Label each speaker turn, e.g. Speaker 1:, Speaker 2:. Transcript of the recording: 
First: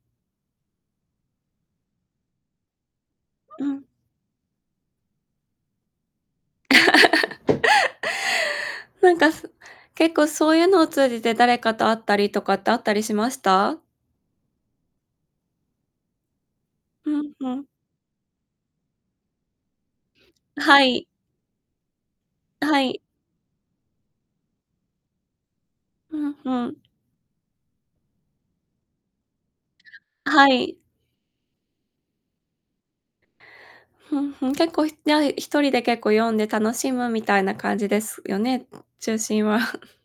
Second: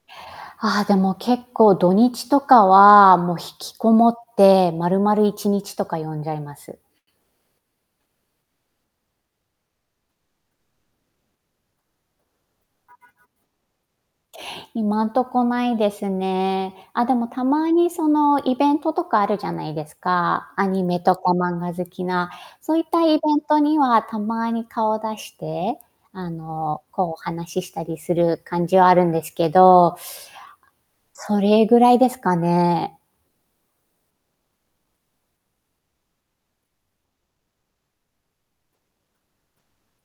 Speaker 1: ああ、でも結構土日とかはもう引
Speaker 2: う
Speaker 1: き
Speaker 2: ん。
Speaker 1: こもって、まるまる1日とか読んじゃいます。
Speaker 2: なんか、そ結構そういうのを通じて誰かと会ったりとかってあったりしました？
Speaker 1: 今んとこないですね。あ、
Speaker 2: う
Speaker 1: でも、
Speaker 2: ん
Speaker 1: た
Speaker 2: うん。
Speaker 1: まにそのイベントとかあるじゃないですか？
Speaker 2: あ
Speaker 1: ア
Speaker 2: は
Speaker 1: ニメ
Speaker 2: い。
Speaker 1: とか漫画好きな。
Speaker 2: あ
Speaker 1: そうい
Speaker 2: は
Speaker 1: っ
Speaker 2: い。
Speaker 1: たイベントにはたまに顔出して、
Speaker 2: う
Speaker 1: あ
Speaker 2: んうん。
Speaker 1: の、こう、お話ししたりする感じはあるんですけど。
Speaker 2: はい。
Speaker 1: それぐらいですかね。
Speaker 2: ふんふん、結構ひじゃあ1人で結構読んで楽しむみたいな感じですよね、中心は。